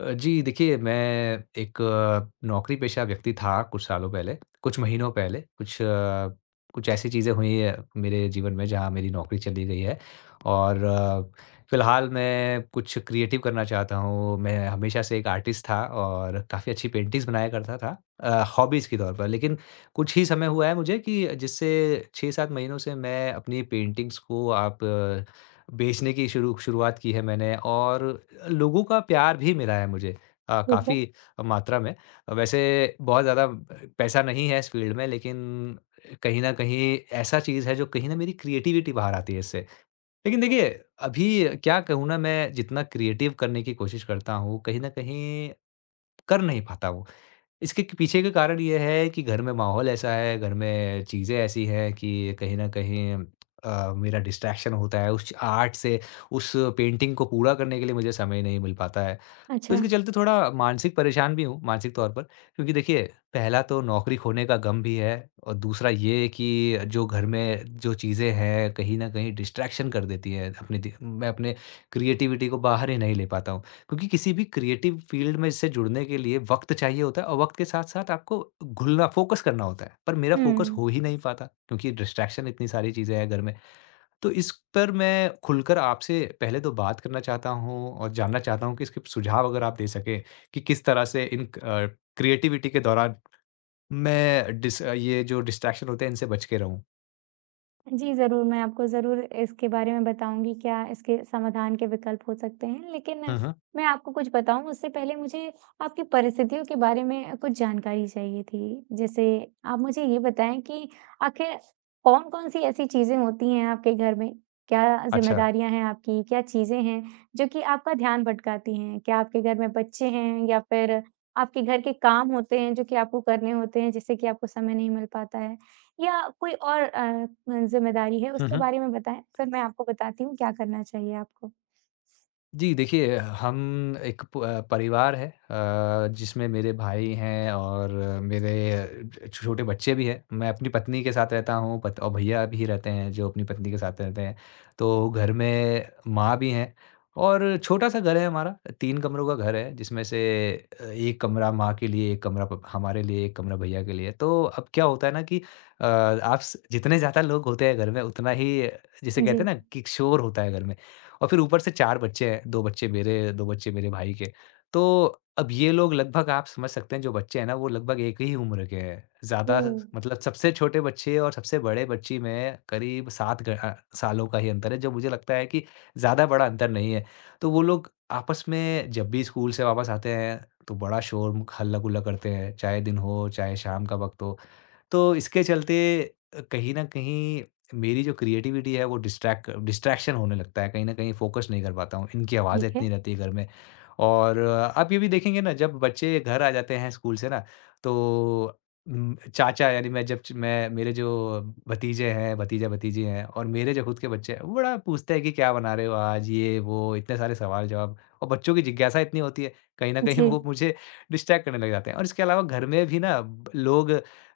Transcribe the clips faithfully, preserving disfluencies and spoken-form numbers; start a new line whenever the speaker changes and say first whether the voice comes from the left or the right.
left: अ, जी, देखिए मैं एक अ, नौकरी-पेशा व्यक्ति था कुछ सालों पहले, कुछ महीनों पहले, कुछ अ, कुछ ऐसी चीज़ें हुई हैं मेरे जीवन में जहाँ मेरी नौकरी चली गई है और फ़िलहाल मैं कुछ क्रिएटिव करना चाहता हूँ। मैं हमेशा से एक आर्टिस्ट था और काफ़ी अच्छी पेंटिंग्स बनाया करता था अ, हॉबीज़ के तौर पर। लेकिन कुछ ही समय हुआ है मुझे कि जिससे छह सात महीनों से मैं अपनी पेंटिंग्स को आप बेचने की शुरू शुरुआत की है मैंने और लोगों का प्यार भी मिला है मुझे अ,
right: ठीक है।
left: काफ़ी मात्रा में। वैसे बहुत ज़्यादा पैसा नहीं है इस फ़ील्ड में लेकिन कहीं न कहीं ऐसा चीज़ है जो कहीं न मेरी क्रिएटिविटी बाहर आती है इससे। लेकिन देखिए, अभी क्या कहूँ ना मैं जितना क्रिएटिव करने की कोशिश करता हूँ, कहीं न कहीं कर नहीं पाता वो। इसके क पीछे का कारण ये है कि घर में माहौल ऐसा है, घर में चीज़ें ऐसी हैं कि कहीं न कहीं अ, मेरा डिस्ट्रैक्शन होता है उस आर्ट से, उस पेंटिंग को पूरा करने के लिए मुझे समय नहीं मिल पाता है। तो
right: अच्छा।
left: इसके चलते थोड़ा मानसिक परेशान भी हूँ, मानसिक तौर पर क्योंकि देखिए पहला तो नौकरी खोने का गम भी है और दूसरा ये कि जो घर में जो चीज़ें हैं, कहीं न कहीं डिस्ट्रैक्शन कर देती हैं अपनी दि मैं अपने क्रिएटिविटी को बाहर ही नहीं ले पाता हूँ। क्योंकि किसी भी क्रिएटिव फ़ील्ड में इससे जुड़ने के लिए वक़्त चाहिए होता है और वक़्त के साथ-साथ आपको घुलना फ़ोकस करना होता है। पर मेरा फ़ोकस
right: हुँ।
left: हो ही नहीं पाता क्योंकि डिस्ट्रैक्शन इतनी सारी चीज़ें हैं घर में। तो इस पर मैं खुलकर आपसे पहले तो बात करना चाहता हूँ और जानना चाहता हूँ कि इसके सुझाव अगर आप दे सकें कि किस तरह से इन अ, क्रिएटिविटी के दौरान मैं डिस अ, ये जो डिस्ट्रैक्शन होते हैं इनसे बच के रहूँ?
right: जी, ज़रूर, मैं आपको ज़रूर इसके बारे में बताऊँगी, क्या इसके समाधान के विकल्प हो सकते हैं। लेकिन
left: हुँ, हुँ।
right: मैं आपको कुछ बताऊँ, उससे पहले मुझे आपकी परिस्थितियों के बारे में कुछ जानकारी चाहिए थी। जैसे आप मुझे ये बताएँ कि आखिर कौन-कौन सी ऐसी चीज़ें होती हैं आपके घर में? क्या
left: अच्छा।
right: ज़िम्मेदारियाँ हैं आपकी? क्या चीज़ें हैं, जो कि आपका ध्यान भटकाती हैं? क्या आपके घर में बच्चे हैं या फिर आपके घर के काम होते हैं, जो कि आपको करने होते हैं, जिससे कि आपको समय नहीं मिल पाता है? या कोई और अ, ज़िम्मेदारी है
left: हुँ,
right: उसके
left: हुँ।
right: बारे में बताएँ, फिर मैं आपको बताती हूँ क्या करना चाहिए आपको?
left: जी, देखिए हम एक प अ, परिवार है अ, जिसमें मेरे भाई हैं और मेरे अ, छोटे बच्चे भी हैं। मैं अपनी पत्नी के साथ रहता हूँ पत और भैया भी रहते हैं जो अपनी पत्नी के साथ रहते हैं। तो घर में माँ भी हैं और छोटा-सा घर है हमारा, तीन कमरों का घर है जिसमें से अ, एक कमरा माँ के लिए, एक कमरा प हमारे लिए, एक कमरा भैया के लिए। तो अब क्या होता है ना कि अ, आप स जितने ज़्यादा लोग होते हैं घर में उतना ही जैसे
right: जी।
left: कहते हैं ना कि शोर होता है घर में। और फिर ऊपर से चार बच्चे हैं, दो बच्चे मेरे, दो बच्चे मेरे भाई के। तो अब ये लोग लगभग आप समझ सकते हैं जो बच्चे हैं ना वो लगभग एक ही उम्र के हैं। ज़्यादा
right: ओह!
left: मतलब सबसे छोटे बच्चे और सबसे बड़े बच्ची में करीब सात घ अ, सालों का ही अंतर है, जो मुझे लगता है कि ज़्यादा बड़ा अंतर नहीं है। तो वो लोग आपस में जब भी स्कूल से वापस आते हैं, तो बड़ा शोर हल्ला-गुल्ला करते हैं, चाहे दिन हो, चाहे शाम का वक़्त हो। तो इसके चलते अ, कहीं न कहीं मेरी जो क्रिएटिविटी है वो डिस्ट्रैक्ट डिस्ट्रैक्शन होने लगता है, कहीं न कहीं फ़ोकस नहीं कर पाता हूँ, इनकी आवाज़ें
right: ठीक
left: इतनी
right: है।
left: रहती है घर में। और अ, आप ये भी देखेंगे ना जब बच्चे घर आ जाते हैं स्कूल से ना तो उम, चाचा यानी मैं जब च मैं मेरे जो भतीजे हैं, भतीजा-भतीजी हैं और मेरे जो खुद के बच्चे हैं, वो बड़ा पूछते हैं कि क्या बना रहे हो आज? ये, वो इतने सारे सवाल-जवाब और बच्चों की जिज्ञासा इतनी होती है, कहीं न कहीं
right: जी।
left: वो मुझे डिस्ट्रैक्ट करने लग जाते हैं। और इसके अलावा घर में भी ना ब लोग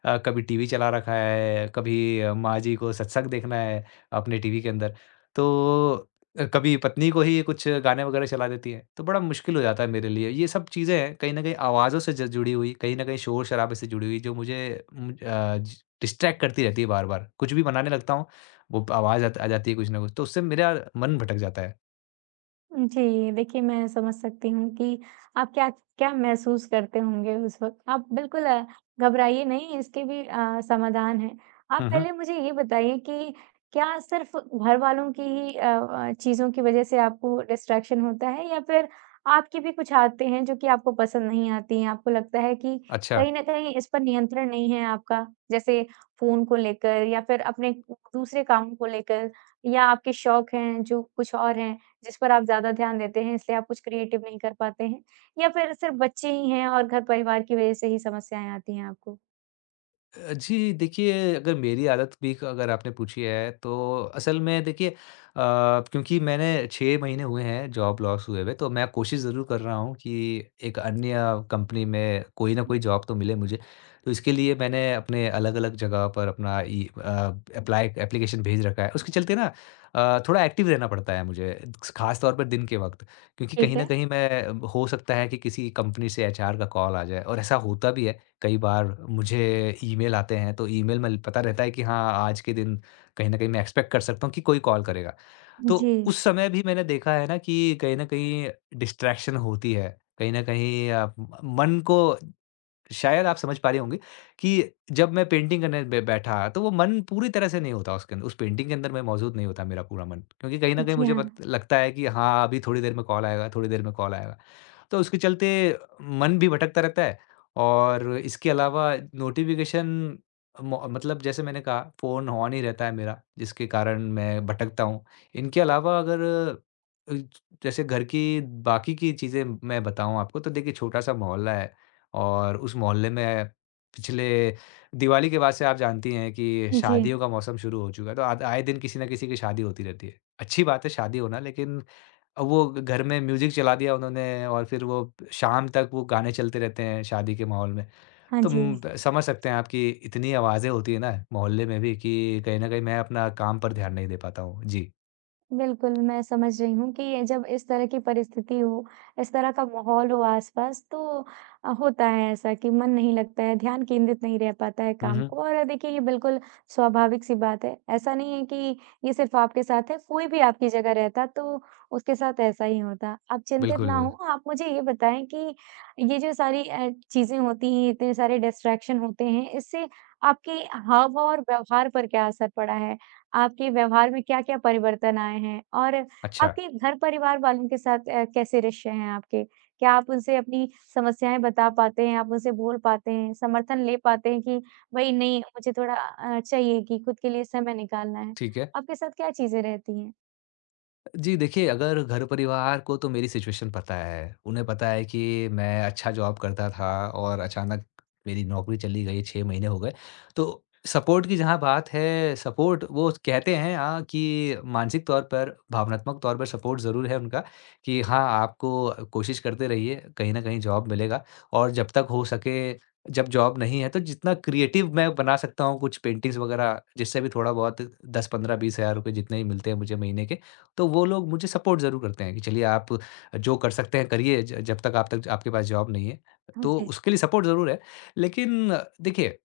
left: अ, कभी टीवी चला रखा है, कभी अ, माँ जी को सत्संग देखना है अपने टीवी के अंदर। तो अ, कभी पत्नी को ही कुछ गाने वगैरह चला देती है, तो बड़ा मुश्किल हो जाता है मेरे लिए। ये सब चीज़ें हैं कहीं न कहीं आवाज़ों से ज जुड़ी हुई, कहीं न कहीं शोर-शराबे से जुड़ी हुई जो मुझे मुझ अ, ज डिस्ट्रैक्ट करती रहती है बार-बार। कुछ भी बनाने लगता हूँ, वो प आवाज़ आत आ जाती है कुछ ना कुछ, तो उससे मेरा मन भटक जाता है।
right: जी, देखिए मैं समझ सकती हूँ कि आप क्या क्या महसूस करते होंगे उस वक़्त। आप बिल्कुल अ, घबराइए नहीं इसके भी अ, समाधान है। आप
left: हुँ, हुँ।
right: पहले मुझे ये बताइए कि क्या सिर्फ़ घरवालों की ही अ अ, चीज़ों की वज़ह से आपको डिस्ट्रैक्शन होता है या फिर आपकी भी कुछ आदतें हैं जो कि आपको पसंद नहीं आती हैं? आपको लगता है कि
left: अच्छा।
right: कहीं न कहीं इस पर नियंत्रण नहीं है आपका, जैसे फ़ोन को लेकर या फिर अपने दूसरे कामों को लेकर या आपके शौक हैं जो कुछ और हैं। जिस पर आप ज़्यादा ध्यान देते हैं इसलिए आप कुछ क्रिएटिव नहीं कर पाते हैं? या फिर सिर्फ़ बच्चे ही हैं और घर-परिवार की वज़ह से ही समस्याएँ आती हैं आपको?
left: अ, जी, देखिए अगर मेरी आदत भी क- अगर आपने पूछी है तो असल में देखिए अ, क्योंकि मैंने छह महीने हुए हैं जॉब लॉस हुए हुए, तो मैं कोशिश ज़रूर कर रहा हूँ कि एक अन्य कंपनी में कोई ना कोई जॉब तो मिले मुझे। तो इसके लिए मैंने अपने अलग-अलग जगह पर अपना इ अ, एप्लाई एप्लीकेशन भेज रखा है। उसके चलते ना अ, थोड़ा एक्टिव रहना पड़ता है मुझे, ख़ास तौर पर दिन के वक़्त क्योंकि
right: ठीक
left: कहीं न
right: है।
left: कहीं मैं हो सकता है कि किसी कंपनी से एचआर का कॉल आ जाए और ऐसा होता भी है। कई बार मुझे ईमेल आते हैं तो ईमेल में पता रहता है कि हाँ आज के दिन कहीं न कहीं मैं एक्सपेक्ट कर सकता हूँ कि कोई कॉल करेगा। तो
right: जी।
left: उस समय भी मैंने देखा है ना कि कहीं न कहीं डिस्ट्रैक्शन होती है। कहीं न कहीं अ, मन को शायद आप समझ पा रहे होंगे कि जब मैं पेंटिंग करने बे बैठा, तो वो मन पूरी तरह से नहीं होता उसके अंदर उस पेंटिंग के अंदर मैं मौजूद नहीं होता मेरा पूरा मन। क्योंकि कहीं न कहीं
right: जी
left: मुझे
right: हाँ।
left: पत लगता है कि हाँ, अभी थोड़ी देर में कॉल आएगा, थोड़ी देर में कॉल आएगा। तो उसके चलते मन भी भटकता रहता है और इसके अलावा नोटिफ़िकेशन मो मतलब जैसे मैंने कहा फ़ोन ऑन ही रहता है मेरा, जिसके कारण मैं भटकता हूँ। इनके अलावा अगर अ, जैसे घर की बाकी की चीज़ें मैं बताऊँ आपको तो देखिए छोटा-सा मोहल्ला है और उस मोहल्ले में पिछले दिवाली के बाद से आप जानती हैं कि
right: जी।
left: शादियों का मौसम शुरू हो चुका है, तो आद आए दिन किसी न किसी की शादी होती रहती है। अच्छी बात है शादी होना लेकिन अब वो घर में म्यूज़िक चला दिया उन्होंने और फिर वो शाम तक वो गाने चलते रहते हैं शादी के माहौल में।
right: हाँ
left: तो
right: जी।
left: उम, ब समझ सकते हैं आप कि इतनी आवाज़ें होती हैं ना मोहल्ले में भी कि कहीं न कहीं मैं अपना काम पर ध्यान नहीं दे पाता हूँ। जी।
right: बिल्कुल, मैं समझ रही हूँ कि ये जब इस तरह की परिस्थिति हो, इस तरह का माहौल हो आस-पास तो अ, होता है ऐसा कि मन नहीं लगता है, ध्यान केंद्रित नहीं रह पाता है
left: हुँ,
right: काम
left: हुँ।
right: को और देखिए ये बिल्कुल स्वाभाविक-सी बात है। ऐसा नहीं है कि ये सिर्फ़ आपके साथ है, कोई भी आपकी जगह रहता तो उसके साथ ऐसा ही होता। आप चिंतित
left: बिल्कुल।
right: ना हों, आप मुझे ये बताएँ कि ये जो सारी अ, चीज़ें होती हैं, इतने सारे डिस्ट्रैक्शन होते हैं, इससे आपके हाव-भाव और व्यवहार पर क्या असर पड़ा है? आपके व्यवहार में क्या-क्या परिवर्तन आए हैं? और
left: अच्छा,
right: आपके घर परिवार वालों के साथ अ, कैसे रिश्ते हैं आपके? क्या आप उनसे अपनी समस्याएँ बता पाते हैं? आप उनसे बोल पाते हैं? समर्थन ले पाते हैं कि भई नहीं मुझे थोड़ा अ, चाहिए कि खुद के लिए समय निकालना है?
left: ठीक है।
right: आपके साथ क्या चीज़ें रहती हैं?
left: जी देखिए, अगर घर-परिवार को तो मेरी सिचुएशन पता है। उन्हें पता है कि मैं अच्छा जॉब करता था और अचानक मेरी नौकरी चली गई, छह महीने हो गए। तो सपोर्ट की जहाँ बात है, सपोर्ट वो कहते हैं हाँ, कि मानसिक तौर पर, भावनात्मक तौर पर सपोर्ट ज़रूर है उनका कि हाँ, आपको कोशिश करते रहिए, कहीं न कहीं जॉब मिलेगा और जब तक हो सके जब जॉब नहीं है तो जितना क्रिएटिव मैं बना सकता हूँ कुछ पेंटिंग्स वगैरह जिससे भी थोड़ा बहुत दस, पंद्रह, बीस हज़ार रुपए जितने भी मिलते हैं मुझे महीने के, तो वो लोग मुझे सपोर्ट ज़रूर करते हैं कि चलिए आप जो कर सकते हैं करिए ज जब तक आप तक आपके पास जॉब नहीं है।
right: हाँ
left: तो
right: जी।
left: उसके लिए सपोर्ट ज़रूर है। लेकिन देखिए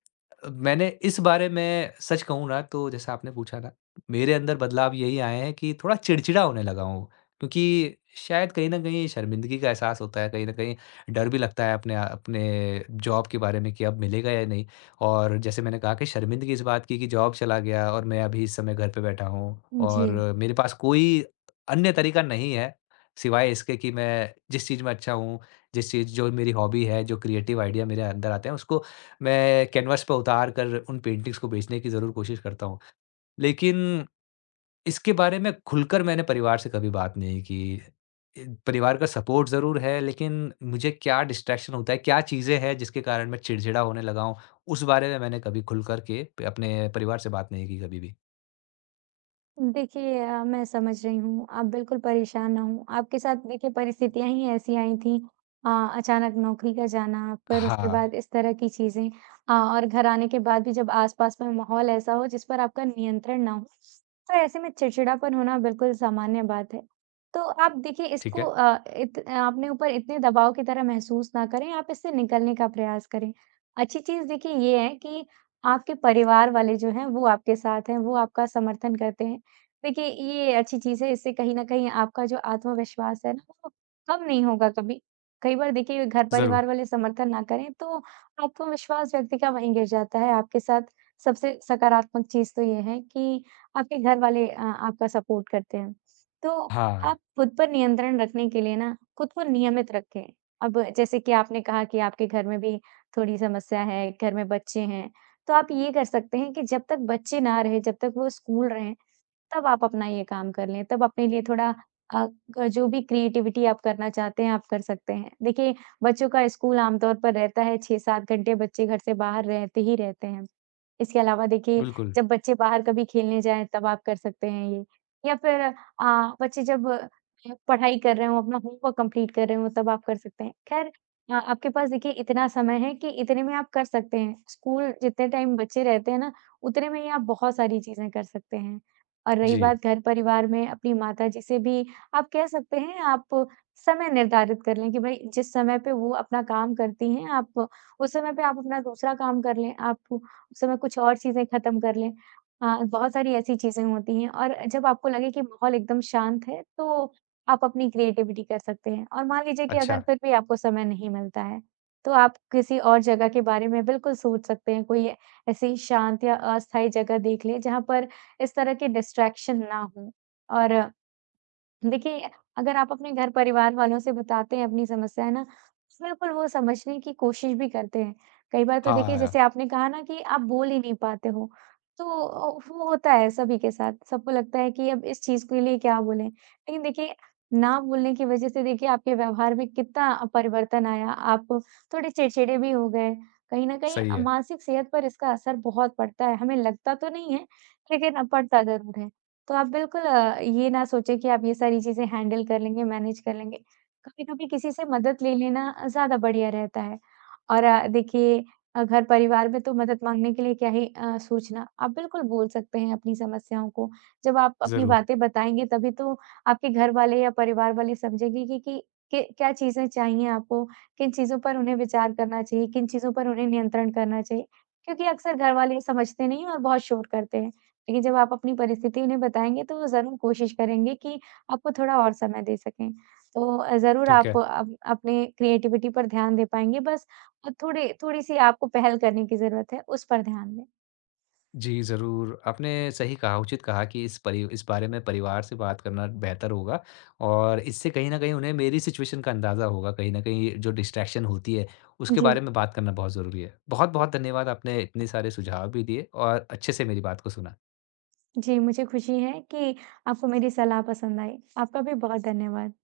left: मैंने इस बारे में सच कहूँ ना तो जैसा आपने पूछा ना, मेरे अंदर बदलाव यही आए हैं कि थोड़ा चिड़चिड़ा होने लगा हूँ। क्योंकि शायद कहीं न कहीं शर्मिंदगी का एहसास होता है, कहीं न कहीं डर भी लगता है अपने अपने जॉब के बारे में कि अब मिलेगा या नहीं। और जैसे मैंने कहा कि शर्मिंदगी इस बात की कि जॉब चला गया और मैं अभी इस समय घर पे बैठा हूँ
right: जी।
left: और मेरे पास कोई अन्य तरीका नहीं है, सिवाय इसके कि मैं जिस चीज़ में अच्छा हूँ, जिस चीज़ जो मेरी हॉबी है, जो क्रिएटिव आइडिया मेरे अंदर आते हैं, उसको मैं कैनवास पे उतार कर उन पेंटिंग्स को बेचने की ज़रूर कोशिश करता हूँ। लेकिन इसके बारे में खुलकर मैंने परिवार से कभी बात नहीं की। ए, परिवार का सपोर्ट ज़रूर है, लेकिन मुझे क्या डिस्ट्रैक्शन होता है, क्या चीज़ें हैं जिसके कारण मैं चिड़चिड़ा होने लगा हूँ, उस बारे में मैंने कभी खुलकर के प अपने परिवार से बात नहीं की कभी भी।
right: देखिए अ, मैं समझ रही हूँ, आप बिल्कुल परेशान ना हों। आपके साथ देखिए परिस्थितियाँ ही ऐसी आई थीं अ, अचानक नौकरी का जाना, फिर उसके
left: हाँ,
right: बाद इस तरह की चीज़ें अ, और घर आने के बाद भी जब आस-पास में माहौल ऐसा हो जिस पर आपका नियंत्रण ना हो, तो ऐसे में चिड़चिड़ापन होना बिल्कुल सामान्य बात है। तो आप देखिए
left: ठीक
right: इसको
left: है।
right: अ, इत अपने ऊपर इतने दबाव की तरह महसूस ना करें, आप इससे निकलने का प्रयास करें। अच्छी चीज़ देखिए ये है कि आपके परिवार वाले जो हैं, वो आपके साथ हैं, वो आपका समर्थन करते हैं। देखिए, ये अच्छी चीज़ है, इससे कहीं न कहीं आपका जो आत्मविश्वास है ना, वो कम नहीं होगा कभी। कई बार देखिए
left: ज़रूर।
right: घर-परिवार वाले समर्थन ना करें, तो आत्मविश्वास व्यक्ति का वहीं गिर जाता है। आपके साथ सबसे सकारात्मक चीज़ तो ये है कि आपके घर वाले अ, आपका सपोर्ट करते हैं। तो
left: हाँ,
right: आप खुद पर नियंत्रण रखने के लिए ना, खुद को नियमित रखें। अब जैसे कि आपने कहा कि आपके घर में भी थोड़ी समस्या है, घर में बच्चे हैं, तो आप ये कर सकते हैं कि जब तक बच्चे ना रहें, जब तक वो स्कूल रहें, तब आप अपना ये काम कर लें, तब अपने लिए थोड़ा अ, क जो भी क्रिएटिविटी आप करना चाहते हैं, आप कर सकते हैं। देखिए, बच्चों का स्कूल आम तौर पर रहता है छह सात घंटे बच्चे घर से बाहर रहते ही रहते हैं। इसके अलावा देखिए
left: बिल्कुल।
right: जब बच्चे बाहर कभी खेलने जाएँ तब आप कर सकते हैं ये। या फिर अ, बच्चे जब अ, पढ़ाई कर रहे हों, अपना होमवर्क कंप्लीट कर रहे हों तब आप कर सकते हैं। ख़ैर अ, आपके पास देखिए इतना समय है कि इतने में आप कर सकते हैं। स्कूल जितने टाइम बचे रहते हैं ना, उतने में ही आप बहुत सारी चीज़ें कर सकते हैं। और रही
left: जी।
right: बात घर परिवार में अपनी माताजी से भी आप कह सकते हैं आप समय निर्धारित कर लें कि भई जिस समय पे वो अपना काम करती हैं आप उस समय पे आप अपना दूसरा काम कर लें। आप उस समय कुछ और चीज़ें ख़त्म कर लें। हाँ, बहुत सारी ऐसी चीज़ें होती हैं और जब आपको लगे कि माहौल एकदम शांत है, तो आप अपनी क्रिएटिविटी कर सकते हैं और मान लीजिए कि
left: अच्छा,
right: अगर फिर भी आपको समय नहीं मिलता है, तो आप किसी और जगह के बारे में बिल्कुल सोच सकते हैं। कोई ऐसी शांत या अस्थायी जगह देख लें, जहाँ पर इस तरह के डिस्ट्रैक्शन ना हों और देखिए, अगर आप अपने घर परिवार वालों से बताते हैं अपनी समस्या, है ना? तो बिल्कुल, वो समझने की कोशिश भी करते हैं। कई बार तो देखिए
left: हाँ,
right: जैसे आपने कहा ना कि आप बोल ही नहीं पाते हो, तो अ, वो होता है सभी के साथ। सबको लगता है कि अब इस चीज़ के लिए क्या बोलें? लेकिन देखिए, ना बोलने की वज़ह से देखिए आपके व्यवहार में कितना अ, परिवर्तन आया। आप थोड़े चिड़चिड़े भी हो गए। कहीं न कहीं
left: सही
right: अ,
left: है,
right: मानसिक सेहत पर इसका असर बहुत पड़ता है। हमें लगता तो नहीं है, लेकिन अ, पड़ता ज़रूर है। तो आप बिल्कुल अ, ये ना सोचें कि आप ये सारी चीज़ें हैंडल कर लेंगे, मैनेज कर लेंगे। कभी-कभी किसी से मदद ले लेना अ, ज़्यादा बढ़िया रहता है। और अ, देखिए अ, घर परिवार में तो मदद माँगने के लिए क्या ही अ, सोचना। आप बिल्कुल बोल सकते हैं अपनी समस्याओं को। जब आप अपनी
left: ज़रूर,
right: बातें बताएँगे तभी तो आपके घर वाले या परिवार वाले समझेंगे कि, कि कि क्या चीज़ें चाहिए आपको, किन चीज़ों पर उन्हें विचार करना चाहिए, किन चीज़ों पर उन्हें नियंत्रण करना चाहिए। क्योंकि अक्सर घर वाले समझते नहीं हैं और बहुत शोर करते हैं। लेकिन जब आप अपनी परिस्थिति उन्हें बताएँगे तो वो ज़रूर कोशिश करेंगे कि आपको थोड़ा और समय दे सकें। तो अ, ज़रूर
left: ठीक
right: आप
left: है।
right: अप अपने क्रिएटिविटी पर ध्यान दे पाएँगे बस अ, थोड़ी थोड़ी-सी आपको पहल करने की ज़रूरत है, उस पर ध्यान दें।
left: जी, ज़रूर, आपने सही कहा, उचित कहा कि इस परि इस बारे में परिवार से बात करना बेहतर होगा और इससे कहीं न कहीं उन्हें मेरी सिचुएशन का अंदाज़ा होगा, कहीं न कहीं जो डिस्ट्रैक्शन होती है, उसके
right: जी।
left: बारे में बात करना बहुत ज़रूरी है। बहुत-बहुत धन्यवाद, आपने इतने सारे सुझाव भी दिए और अच्छे से मेरी बात को सुना।
right: जी, मुझे खुशी है कि आपको मेरी सलाह पसंद आई। आपका भी बहुत धन्यवाद।